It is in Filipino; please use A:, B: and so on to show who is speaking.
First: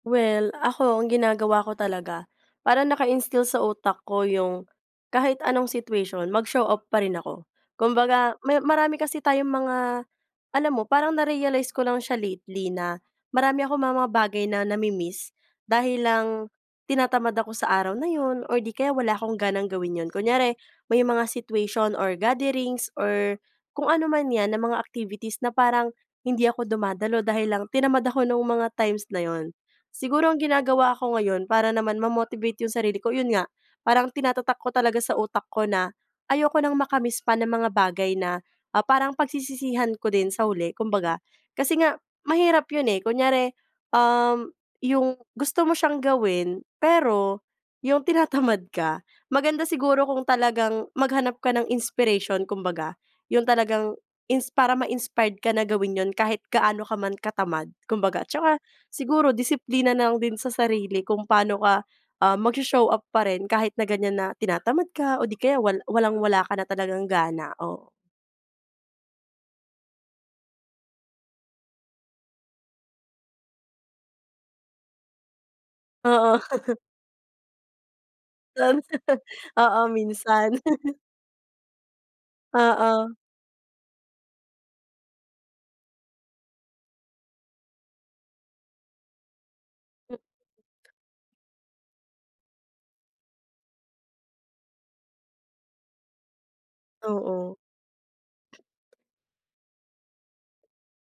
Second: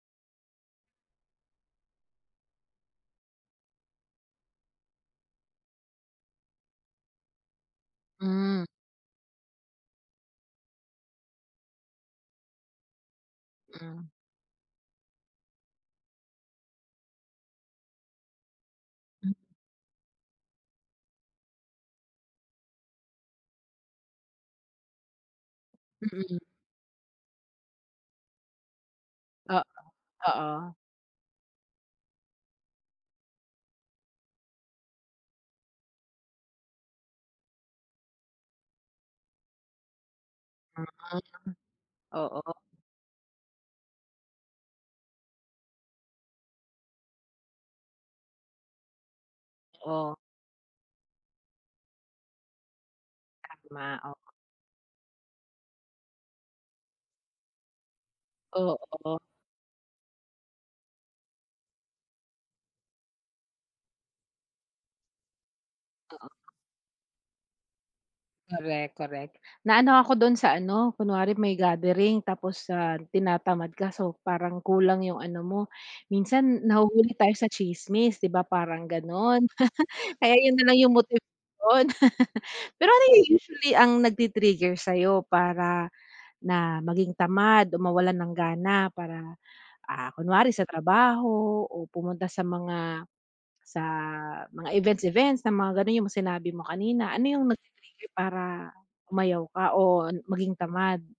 A: Well, ako ang ginagawa ko talaga, parang naka-instill sa utak ko yung, kahit anong situation mag-show up pa rin ako. Kumbaga, may
B: Hmm.
A: marami kasi tayong mga alam mo, parang na-realize ko lang siya lately na, marami akong mga
B: Hmm.
A: bagay na na-mi-miss dahil lang tinatamad ako sa araw na 'yon, or 'di kaya, wala
B: M
A: akong ganang gawin 'yon. Kunyari, may mga situation, or gatherings, or kung anuman 'yan, na mga activities na parang,
B: Mm.
A: hindi ako dumadalo dahil lang tinamad ako, no'ng mga times na 'yon.
B: Oo,
A: Siguro, ang
B: oo.
A: ginagawa ko ngayon, para naman ma-motivate 'yong sarili ko, 'yon nga, parang tinatatak ko talaga sa utak ko na, ayoko nang maka-miss pa ng mga bagay na, ah, parang pagsisisihan ko din sa huli,
B: Mm,
A: kumbaga. Kasi nga,
B: oo.
A: mahirap 'yon, eh, kunyari, um, yung gusto mo siyang gawin, pero yung tinatamad ka. Maganda siguro
B: Oh.
A: kung talagang maghanap ka ng inspiration kumbaga, yung talagang
B: Tama, oo.
A: ins para ma-inspired ka na gawin 'yon kahit gaano ka man katamad, kumbaga. At tsaka,
B: Oo.
A: siguro disiplina na lang din sa sarili, kung paano ka, ah, mag-sho-show up pa rin, kahit na ganyan na tinatamad ka, o 'di kaya wal walang-wala
B: Oo.
A: ka na talagang gana, oo.
B: Korek, korek. Naano ako do'n sa ano, kunwari may gathering, tapos, ah, tinatamad ka, so, parang kulang 'yong ano mo.
A: Oo.
B: Minsan, nahuhuli tayo sa tsismis, 'di ba,
A: 'Yon,
B: parang gano'n.
A: oo,
B: Kaya
A: minsan.
B: 'yon na lang yung motivation. Pero ano
A: Oo.
B: yung, usually ang nag-ti-trigger sa'yo, para na maging tamad, o mawalan ng gana para, ah,
A: M
B: kunwari sa trabaho o pumunta sa mga, sa mga events-events na mga gano'n, yung sinabi mo kanina, ano yung
A: Oo.
B: nag-ti-trigger para, umayaw ka o maging tamad?